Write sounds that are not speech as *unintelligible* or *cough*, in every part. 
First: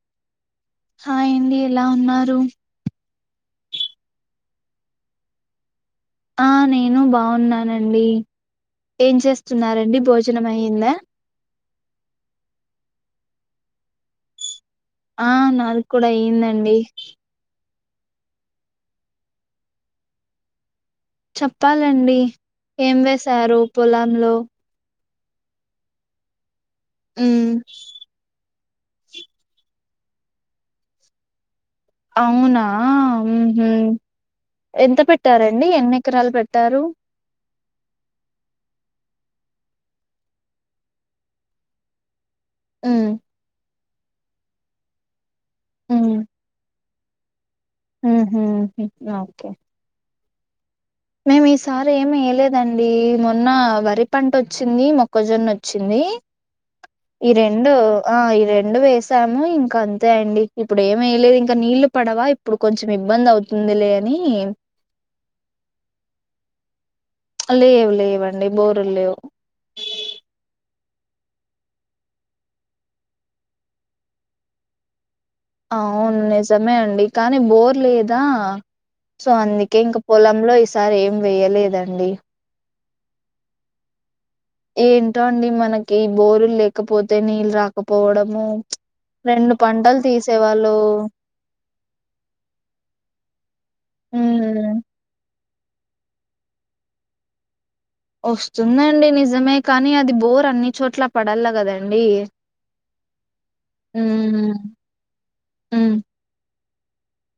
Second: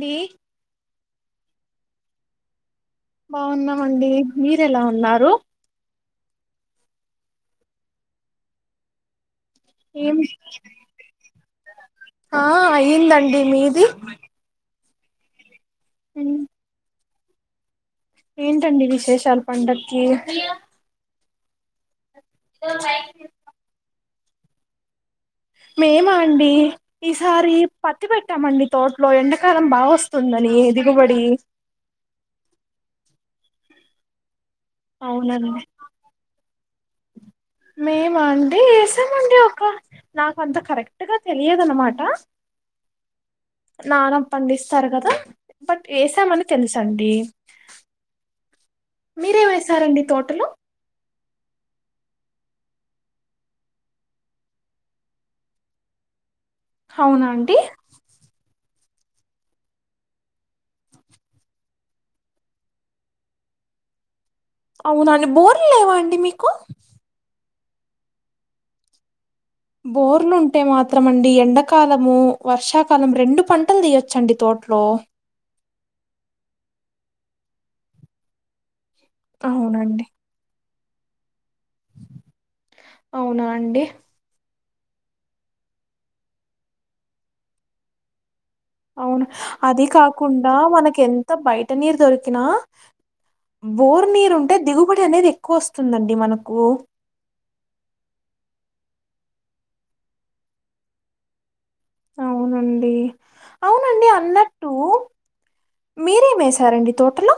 లీ హాయండి ఎలా ఉన్నారు బాగున్నామండి మీరు ఎలా ఉన్నారు ఆ నేను బావున్నానండి ఏం చేస్ స్తున్నారండి ఏం భోజనం అయ్యిందా ఆ అయ్యందండి మీది ఆ నాది కూడా అయ్యందండి ఏంటండి విశేషాలు పండక్కి చెప్పాలండి ఏం వేసారు పొలా పొలాల్లో మేమా అండి ఉమ్ ఈసారి పత్తి పెట్టామండి తోటలో ఎండాకాలం బా వస్తుందని దిగుబడి అవునా ఊహు ఎంత అవునండి పెట్టారండి ఎన్ని ఎకరాలు పెట్ అందరూ మేమ అండి వేసామండి ఒక నాక అంత కరెక్ట్గా తెలియదు అన్నమాట ఊ నాన్న పండిస్తారు కదా బట్ వేసా మని తెలుసు అండి ఊహూ ఓకే వేసారండి తోటలో మేము ఈసారి ఏమి వేయలేదండి మొన్న వరి పంట వచ్చింది మొక్కజొన్న వచ్చింది అవునా ఈ అండి రెండు ఆ ఇరెం రెండు వేసాము ఇంకా అంతే అండి ఇప్పుడు ఏమి వయలేదు ఇంకా నీళ్లు పడవా ఇప్పుడు కొంచెం ఇబ్బంది అవుతుంది లే అని అవునండి బోర్లు లేవా అండి మీకు లేవు లేవండి బోరులు లేవు బోర్లుంటే మాత్రమండి ఎండాకాలము వర్షాకాలం రెండు పంటలు తీయొచ్చండి తోట్లో అవును నిజమే అండి కానీ బోర్ లేదా సో అందుకే ఇంకా అవునండి పొలంలో ఇ ఈసారీ ఏం వేయలేదండి అవునా అండి ఏంటో అండి మనకి బోరులు లేకపోతే నీళ్ళు రాకపోవడము అవును రెండు అది పంటలు కాకుండా తీసేవాళ్ళు మనకి ఎంత బయట నీరు దొరికినా బోర్ నీరు ఉంటే ఉమ్ దిగుబడి అనేది ఎక్ ఎక్కువ వస్తుందండి మనకు వస్తుందండి నిజమే కానీ అది బోర్ అన్ని చోట్ల పడల్లా కదం అవునండి అవునండి ఉమ్ అన్నట్టు ఉమ్ మీరే వేసి వేసారండి తోటలో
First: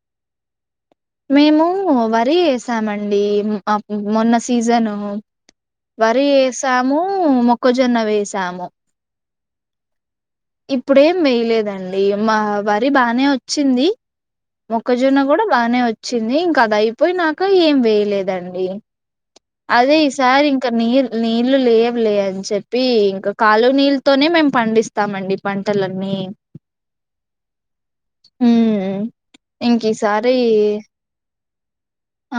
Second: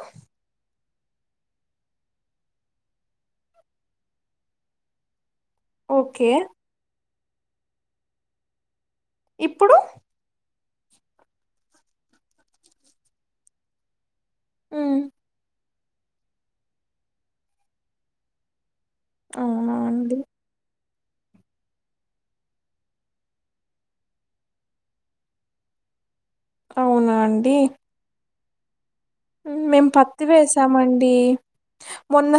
మేము వరి వేసామండి మొన్న సీజను వరి ఓకే వేసాము హుమ్మ్ మొక్కజొన్న వేసాము. ఇప్పుడు ఇప్పుడేం వేయ్ లేదండి, మా వరి బానే వచ్చింది. హ్మ్. మొక్కజొన్న గూడ బానే వ చ్చింది. ఇంక అది అయిపొయినాక యేం వేయలేదండి. అవునా అదే ఈ అండి సారి ఇంక నీరు నీళ్ళు లేవు లే అని చెప్పి, ఇంక కాల్వ నీళ్ళతోనె మేము పండిస్తామండి పంటలన్నీ, అవునా అండి. హ్మ్ మేం పత్తి వేసామండి.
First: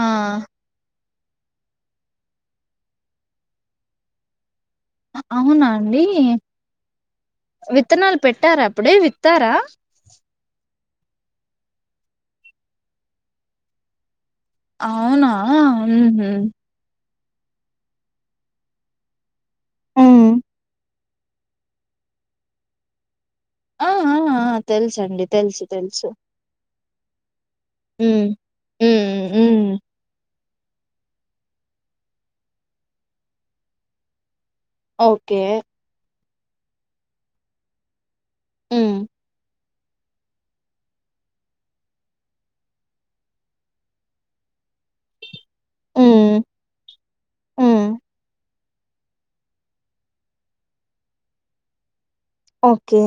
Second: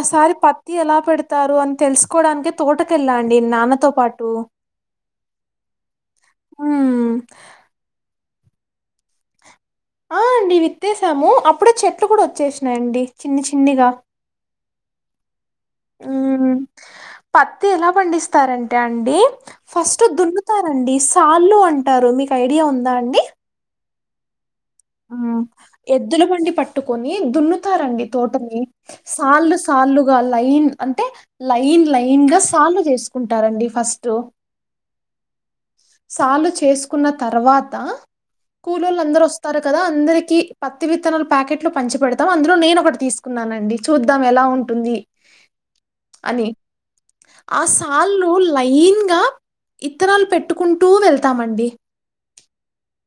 ఆ పత్తి యెలా పెడి తారు అన్ తెల్ స్ కోవడానికి తోటకెళ్ళా అండి నాన్నతో పాటు అవునా అండీ హ్మ్ విత్తనాల్ పెట్టార అప్పుడే విత్తారా ఆ అండి విత్తేస్యాము అప్పుడే చెట్లు కూడా వచ్చేస్ నాయండి చిన్ని చిన్నిగా అవున ఆ హు హుమ్ హ్మ్ పత్తి యెల పండిస్తారంటె అండి ఫస్ట్ ఉహు దున్నుతారండీస్ కాళ్ళు అంటరు ‌మీకు ఐడియా ఉంద అండి ఆ ఆ ఆ ఆ తెలుసండి తెలుసు తెలుసు ఎద్దుల బండి పట్ పట్టుకొని దున్ను తు తారండి ఉమ్ తోటని ఉమ్ సాళ్లు ఉమ్ సాళ్లు గా అల్ లైన్ అంటె లైన్ లైన్ గ సాళ్లు జేస్ కుంటరండి ఫస్ టు ఓకే సాళ్లు చేస్కున్న తర్వాత ఉమ్ కూలోళ్లు అందరు వస్తారత్ కదా అందరికి పత్తి విత్తనాల్ ప్యాకెట్ లు పంచి పెడతాం అందులో నేను ఒకటి తీసుకున్నానండి చూద్దం ఎలా ఉంటుంది ఉమ్ అనీ ఆ ఉమ్ సాళ్లు వుల్ లయింగా ఇత్తనాల్ పెట్ నెట్టుకుంటూ వెళ్తామండి ఓకే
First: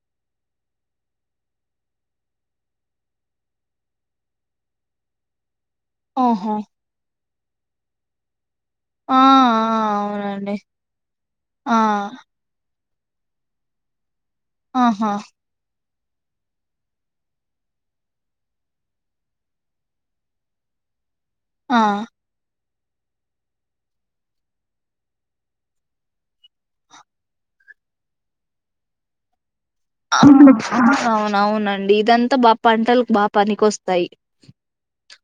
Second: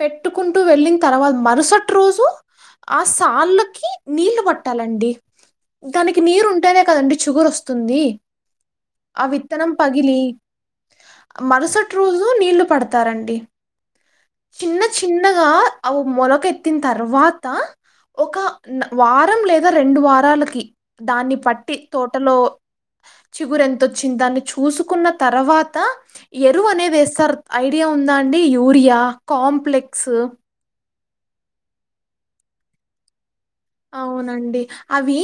పెట్టుకుంటు వెళ్ళిన్ తర్వత్ మరసట్ రోజు ఆ సాళ్లకి నీళ్లు పట్టాలండి దానికి నీరు ఆహా ఉంటేనె కదండి షుగర్ వస్తుందీ ఆ విత్తనం పగిలి అవునండి ఆ మరసట్ రోజు నీళ్లు పడత్ తరంటి చిన్న ఆహా చిన్నగా అవి మొలకెత్తిన తర్వాత ఒక వారం లేదా రెండు వారాలకి దాన్ని పట్టి ఆ తోటలో చిగురు ఎంతొచ్చింది దాన్ని చూసుకున్న తర్వాత ఎరువు అనేది వేస్తారు ఐడియా ఉందా అండి యూరియా కాంప్లెక్ అహా *unintelligible* అవునవునండి ఇదంతా బా పంటలు బా పనికొస్తాయి అవునండి అవీ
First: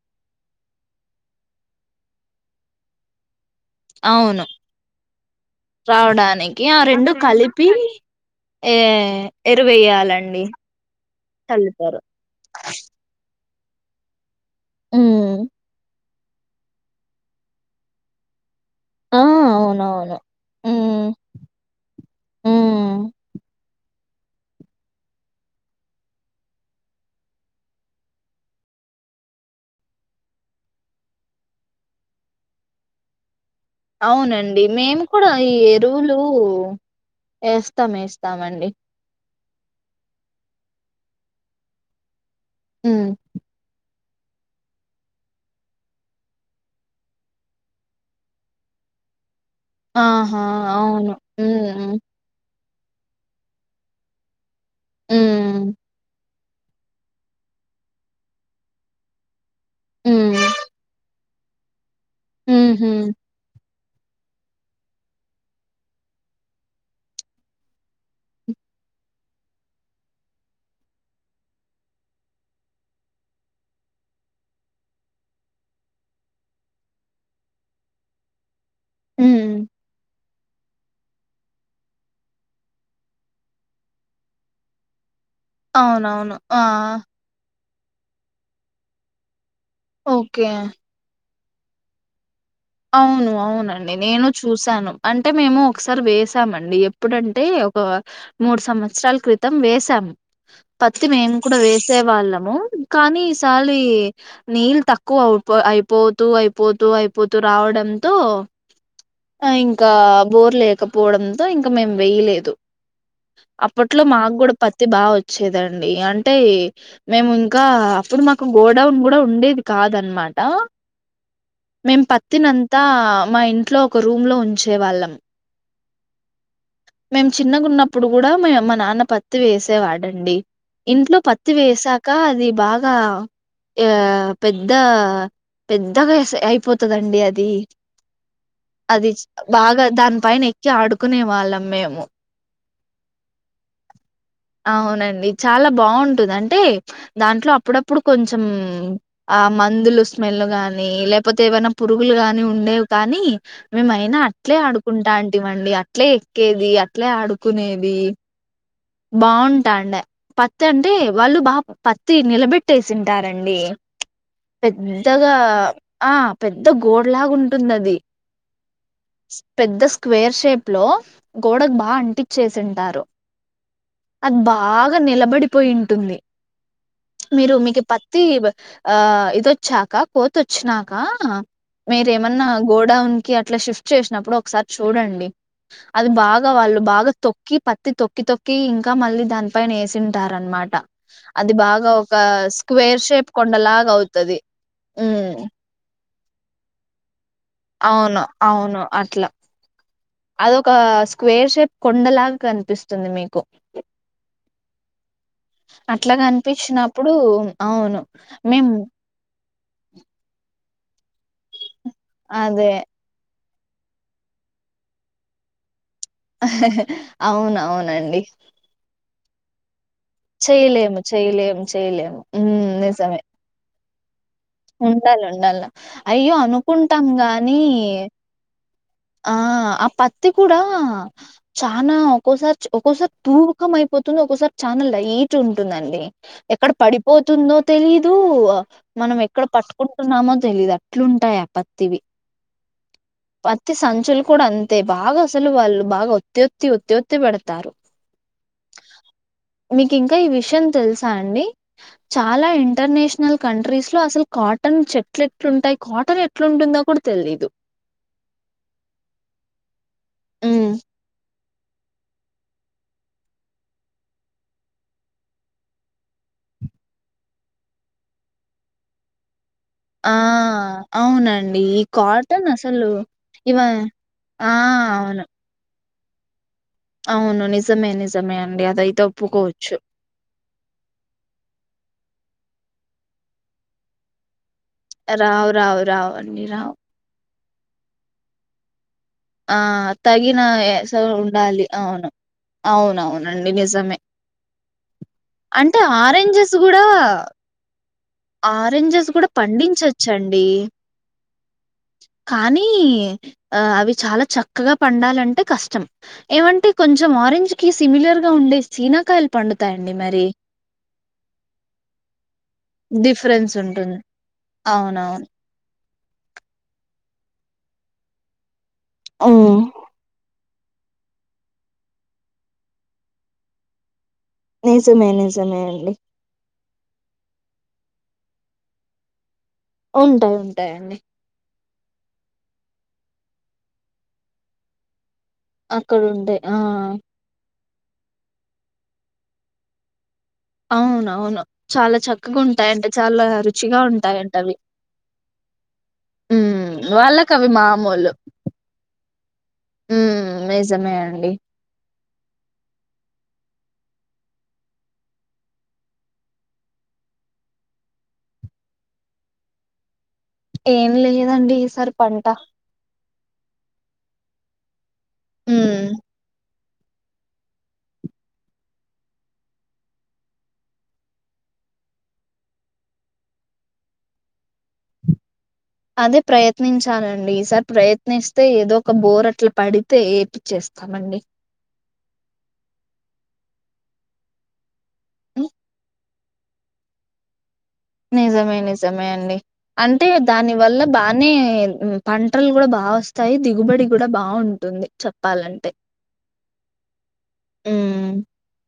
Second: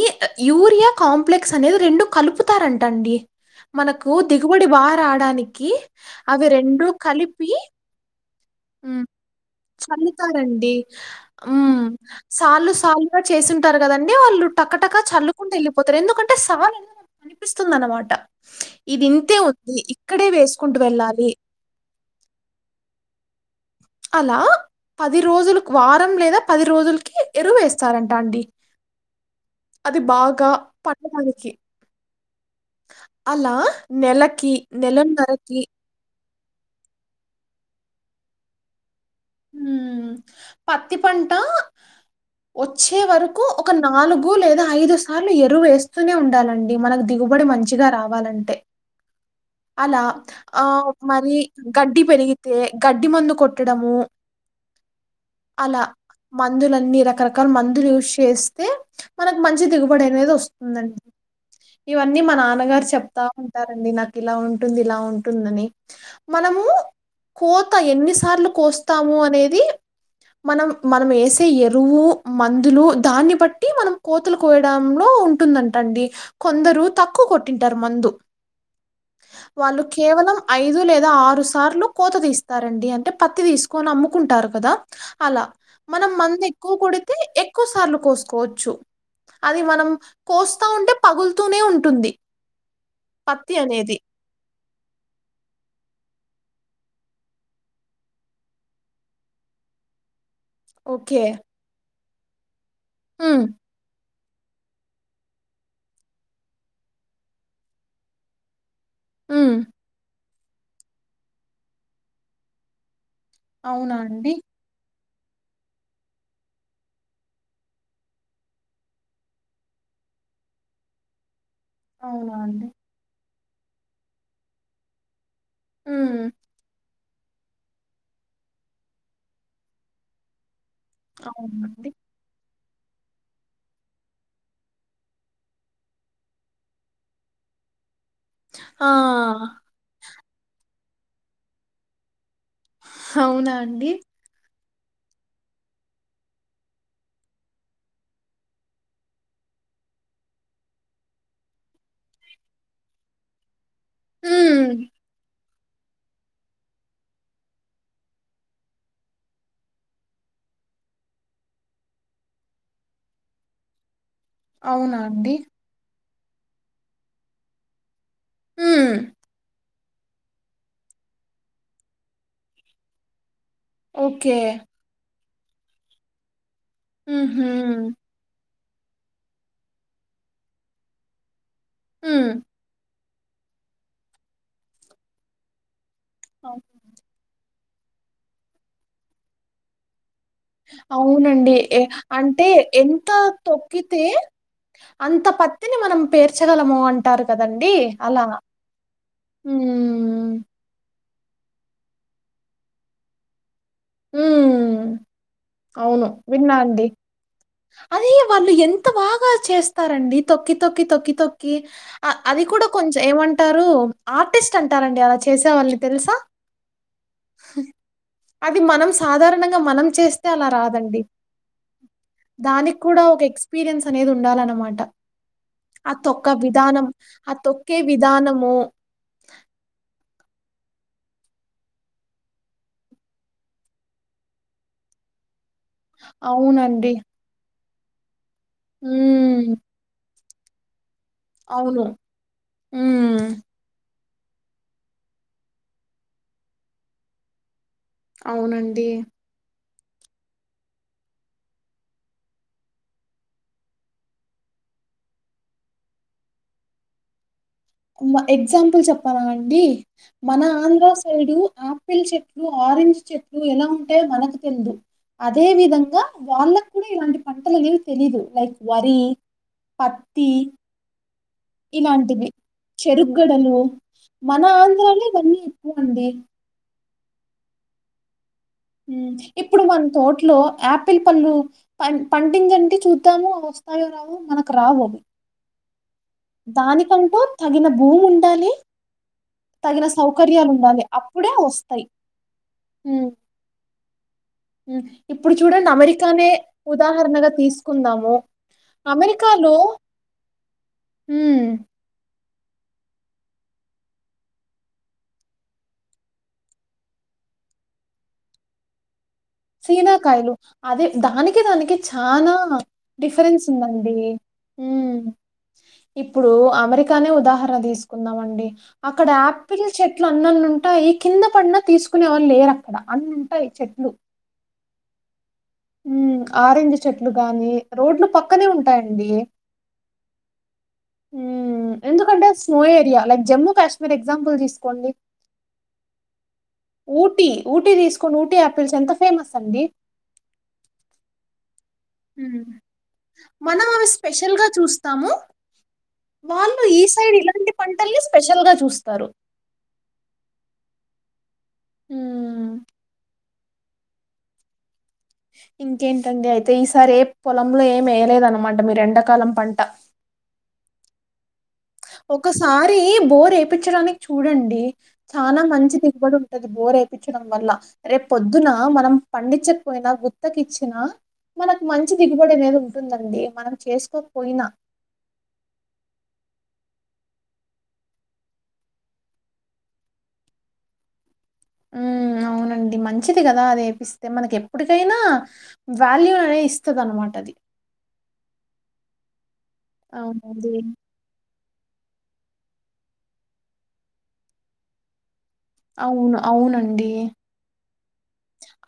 యూరియా కాంప్లెక్స్ అనేవి రెండు కలుపుతారంట అండి మనకు అవును దిగుబడి బాగ రావడానికి అవి రావడానికి ఆ రెండూ రెండు కలిపి ఏ హ్మ్ ఎరువేయాలండి చల్లుతారండి హ్మ్ చల్లుతారు సాల్లు సాల్లుగా చేసింటా ఉంటారు కదండి వాళ్ళు టకటకా ఉమ్ చల్లుకుంట యెళ్లిపోతారు ఎందుకం అంటే సాల అనేది కనిపిస్తుంది అన్నమాట ఆ ఇదింతే ఉంది అవునవును ఇక్కడే వేసుకుంటు ఉమ్ వెళ్ళాలి ఉమ్ అలా పది రోజులకు వారం లేదా పది రోజులకి ఎరువు వేస్తారంట అండి అది బాగా పండడానికి అలా నెలకి, అవునండి మేము కూడా ఈ నెలన్నరకి ఎరువులు యేస్తాం యేస్తామండి హ్మ్ పత్తి పంటా వచ్చే హ్మ్. వరకు ఒక నాలుగు లేదా ఐదు సార్లు ఎరువు వేస్తూనే ఉండాలండి మనకు దిగుబడి మంచిగా రావాలంటే అలా ఆహా! ఆ అవును. మరి హ్మ్. గడ్డి పెరిగితే గడ్డి మందు కొట్టడము హ్మ్. అలా మందులన్నీ రకరకాల మందులు యూజ్ చేస్తే మనం మంచి దిగుబడి అనేది హ్మ్. హ్మ్. వస్తుంది అండి ఇవన్నీ మా నాన్నగారు హుహు. చెప్తా ఉంటారు వండినాం ఇలా ఉంటుంది ఇలా ఉంటుందని మనము కోత ఎన్నిసార్లు కోస్తాము అనేది మనం మనమేసే ఎరువు మందులు దాన్ని బట్టి మనం కోతలు కోయడంలో ఉంటుందంటండి కొందరు తక్కువ కొట్టింటారు మందు హ్మ్. వాళ్ళు కేవలం ఐదు లేదా ఆరు సార్లు కోత తీస్తారండి అంటే పత్తి తీసుకొని అమ్ముకుంటారు కదా అలా మనం అవునవును. మందు ఆ! ఎక్కువ కొడితే ఎక్కు ఎక్కువసార్లు కోసుకోవచ్చు అది మనం ఓకే. కోస్తా ఉంటే పగులు తూనే ఉంటుంది అవును పత్తి అవునండి అనేది. నేను చూసి వస్తాను అంటే మేము ఒకసారి వేసామండి ఎప్పుడంటే ఒక మూడు సంవత్సరాల క్రితం వసాము పత్ ఓకే. మేము కూడా వేస్త సే వాళ్ళము కానీ హ్మ్. ఇసలి నీళ్ళ తక్కువ అవు అయిపోతూ అయిపోతూ అయిపోతు రావడంతో ఆ హ్మ్. ఇంకా బోర్ లేకపోవడంతో ఇంకా మేము వేయలేదు అవునా అప్పట్లో అండి? మాకు కూడా పత్తి బాగా వచ్చు వచ్చేదండి అంటే మేము ఇంకా అప్పుడు మాకు గోడౌన్ కూడా ఉండేది కాదన్నమాట మేం ప అవునా అండి? త్తినంతా మా ఇంట్లో ఒక రూమ్ లో ఉంచేవాళ్ళం హ మేము చిన్నగా ఉన్నప్పుడు కూడా మ మా నాన్న పత్తి వేసేవాడండి ఇంట్లో పత్తి అవునండి. వేసాక అది బాగా ఇకా ఆ పెద్ద పెద్దగా అయిపోతుందిండి అడి ఆ! అది అది బాగా దాన్ పైన ఎక్కి ఆడుకునే వాళ్ళం మేము అవునా అండి అ అవునండి చాలా బావుంటది అంటే దాంట్లో అప్పుడప్పుడు కొంచెం ఆ మందులు స్మెల్ గానీ లేకపోతే ఏవైనా పురుగులు గాని ఉండేవి కానీ మేముమైనా అట్లే హ్మ్. ఆడుకుంటా అన్ ఇట్టివ్వండి అట్లే ఎక్కేది అట్లే ఆడుకునేది బాగుంటా అండి పత్తి అంటే వాళ్ళు బా పత్తి నిలబెట్టేసింటారండి అవునా అండి పెద్దగా ఆ పెద్ద గోడ లాగా ఉంటుంది అది హ్మ్. పెద్దస్ స్క్వేర్ షేప్ లో గోడకు బాగా అంటిచ్చేసింటారు ఓకే. అద్ బాగా నిలబడి పోయింటుంది హుహు. మీరు మీకి పత్తి ఇబ్. ఆ ఇదొచ్చాక్క కోతి వోక్నాకా హ్మ్. మీరేమన్నా గోడౌన్. కి అట్ల షిఫ్ట్ చేసినప్పుడు ఒక్సారి చూడండి. అది బాగా అవు వాళ్ళు బాగా తొక్కి. పత్తి తొక్కి తొక్. క్కి ఇంకా మళ్ళీ దానిపైన్ వేసిన్. అవునండి. ఎ అంటే స్క్వేర్ ఎంత షేప్ కొండలాగా తొక్కితే అవుతది అంత ఉమ్ పత్తిని మనం. పేర్చగలమో అంటారు. కదండీ! అవును. అలా. అవును అట్ల హ్మ్. అదొక స్క్. క్వేర్ షేప్ కొండల్లాగ్ కనిపిస్తుంది. మీకు ఊ అవును అట్లా విన్నా అండి. కనిపించినప్పుడు అవును అది వాళ్ళు మేము ఎంత బాగా చేస్తారండి తొక్కి. తొక్కి తొక్కి తొక్కీ. అ అది కూడా అదే కొంచెం ఏమంట్. టరూ. ఆర్టిస్ట్ అంటారండి. అలా చేసే వాల్ని. అవున్ అవునండి. నం సాధారణంగా మనం. చేస్తే అలా చేయలేము, రాదండి. చేయలేము, చేయలేము, ఊ నిజమే. తనేదున్. ఉండాల్ ఉండాల. అయ్యో విధానం అనుకుంటాం ఆ గానీ తొక్కే విధానము ఆ ఆ పత్. త్తి కూడా చానా ఒక్కోసారి చ్ ఒక్కోసారి తూకమయిపోతుంది. ఒక్కసారి చానా లైట్. చ్చుంటుందండి. ఎక్కడ అవునండి పడిపోతుందో. తెలీదు. ప మనం ఎక్. క్కడ ఉమ్ పట్టుకుంటున్నామో. తెలీదా. ట్లుంటయ అవును పత్తివి, ఉమ్ పత్తి సంచులు. కూడా అంతే బాగా అసల్ వాళ్ళు బాగా ఒత్తోత్తి ఒత్తోత్తి పెడతారు. అవునండి మీకింకా ఈ విషయం తెల్సా అండి. చాలా ఇంటర్నేషనల్ కంట్రీస్ లో అసల్. కాటన్ చెట్లేట్లుంటాయ్ కాటన్ ఏట్లుంటుందో కూడా తెలిదు. కుమ్వ ఎగ్జాంపుల్ చెప్పాలా అండి. మన ఉమ్, ఆంధ్ర సైడూ. ఆపిల్ చెట్లు, ఆరెంజ్ చెట్లు ఎలా ఉంటాయో మనకు తెల్దు, అదే విధంగా వాళ్ళక్ కూడా ఇలాంటి పంటలు అనేవి తెలీదు లైక్ వరీ. ఆ అవునన్. ఇలాంటివి చెరుగడలు ఇవ మన ఆ ఆంధ్రాలో అవును ఇవన్నీ ఎక్కువ అండి అవును నిజమే నిజ్ ఇప్పుడు మన తోటలో ఆపిల్ పళ్ళు పన్ పంటించంటి చూద్దాము అవి వస్తావో రావో మన రావు రావు రావ్ దానికంటు తగిన భూమి ఉండాలి ఆ తగిన సౌకర్యాలు ఉండాలి. ఏస వి అప్పుడే ఉండాలి వస్తాయి. అవును అవునవునండి నిజమే ఉమ్ ఇప్పుడు చూడండి అంటే అమెరికానే ఆరెంజెస్ కూడా ఉదాహరణగా తీసుకుందాము ఆరెంజెస్ కూడా అమెరికాలో పండించచ్చండి హుమ్ కానీ ఆ అవి చాలా చక్కగా పండాలంటే కష్టం ఏమంటే కొంచెం ఆరెంజ్ కి సిమిలర్ గా ఉండే సినాకాల్ సీనాకాయలు అదే దానికి దానికి చానా డిఫరెన్స్ ఉందండి హుమ్ అవునవును. ఇప్పుడు అమెరికానే ఉదాహరణ తీసుకుందాం అండి అక్కడ హ్మ్. ఆపిల్ చెట్లు అన్నన్ని ఉన్ ఉంటాయి కింద పడినా తీసుకునే వాళ్లు లేరు అక్కడ అన్ని ఉంటాయి చెట్లు నిజమే నిజ్ హమ్ ఆరెంజ్ ఇ చెట్లు గాని రోడ్లు పక్కనే ఉంటాయండి ఉంటాయి ఉంటాయండి ఉమ్, ఎందుకంటే snow area like Jammu Kashmir example తీసుకోండి అక్కడ ఉంటయి ఊటీ ఊటీ తీసుకోండి ఊటీ ఆపిల్స్ ఎంత ఫేమస్ అండి అవునవును చాలా చక్కగా ఉమ్, ఉంటాయంటే చాలా మనం రుచిగా అవి ఉంటాయంట స్పెషల్ గా అవి చూస్తాము వాళ్ళు హమ్ ఈ సైడ్ వాళ్ళకి అవి ఇలాంటి పంటల్ని మామూలు స్పెషల్ గా చూస్తారు నిజమే అండి ఉమ్, ఇంకేంటండి అయితే ఈసారి ఏ పొలంలో ఏమి వేయలేదనమాట మీరు ఎండాకాలం పంట ఏం లేదండి ఈస్ ఒకసారి బోర్ చేపిచ్చాడానికి చూడండి చానా మంచి హ్మ్. దిగుబడి ఉంటది బోరే ించడం వల్ల రేపు పొద్దున మనం పండించకపోయినా గుత్తకిచ్చిన మనకు మంచి దిగుబడి అనేది ఉంటుందండి మనం చేసుకోకపోయినా అదే ప్రయత్నించాలండి ఈసారి ప్రయత్నిస్తే ఏదో ఒక బోర్ అట్లా పడితే ఏపిచ్చేస్తామండి ఉమ్ అవునండి మంచిది కదా అది ఏపిస్తే మనకి ఎప్పుడు డేనా హ్మ్. వాల్యూ వే ఇస్తదన్నమాట అది నిజమే నిజమే అండి అంటే అవునండి. దాని వల్ల బానే పంటలు కూడా బా వస్తాయి దిగుబడి కూడా బాగుంటుంది చె అవును అవునండి ఉమ్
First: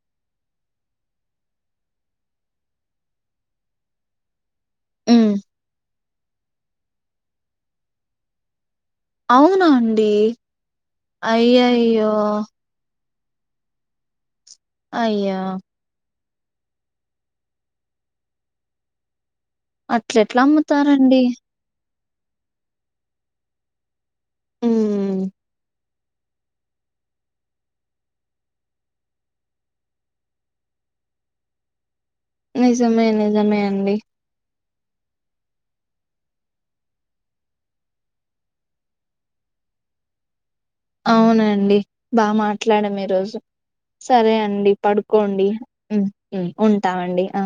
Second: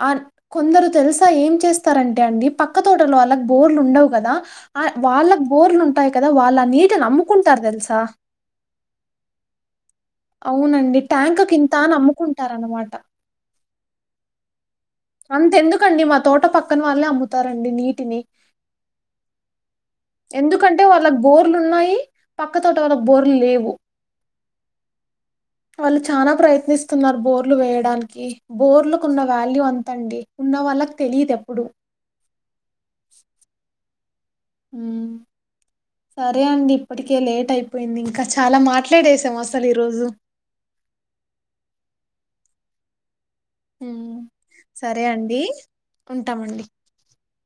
ఆ కొందరు తెలుసా ఏం చేస్తారంటే అండి పక్క తోటలో వాళ్ళకు బోర్లు ఉండవు కదా వాళ్ళకు బోర్లు ఉం ఉంటాయి కదా వాళ్ళు ఆ నీటిని అమ్ముకుంటారు తెలుసా అవునాం అవునండి ట్యాంక్ కింత అని అమ్ముకుంటారనమాట అయ్యో అంత ఎందుకండి మ తోట పక్కన వాళ్ళే అమ్ముతారండి నీటిని అట్లెట్లా ఎందుకంటే అమ్ముతారండి వాళ్ళకు బోర్లు ఉన్నాయి పక్క తోట వాళ్ళకు బోర్లు లేవు ఉహ్మ్ వాళ్ళు చనా ప్రయత్నిస్తున్నారు బోర్లు వేయడానికి బోర్లులకు ఉన్న వాల్యూ అం తండి ఉన్న వాళ్ళకి తెలియిదు ఎప్పుడు నిజమే నిజమే అండి హ్మ్ సరే అండి ఇప్పటికే లేట్ అయిపోయింది ఇంకా చాలా మాట్లాడేసాం అసలు ఈరోజు అవునండి బా మాట్లాడము ఈరోజు ఉమ్, సరే అండి సరే అండి పడుకోండి ఉ ఉంటామండి ఉంటామండి ఆ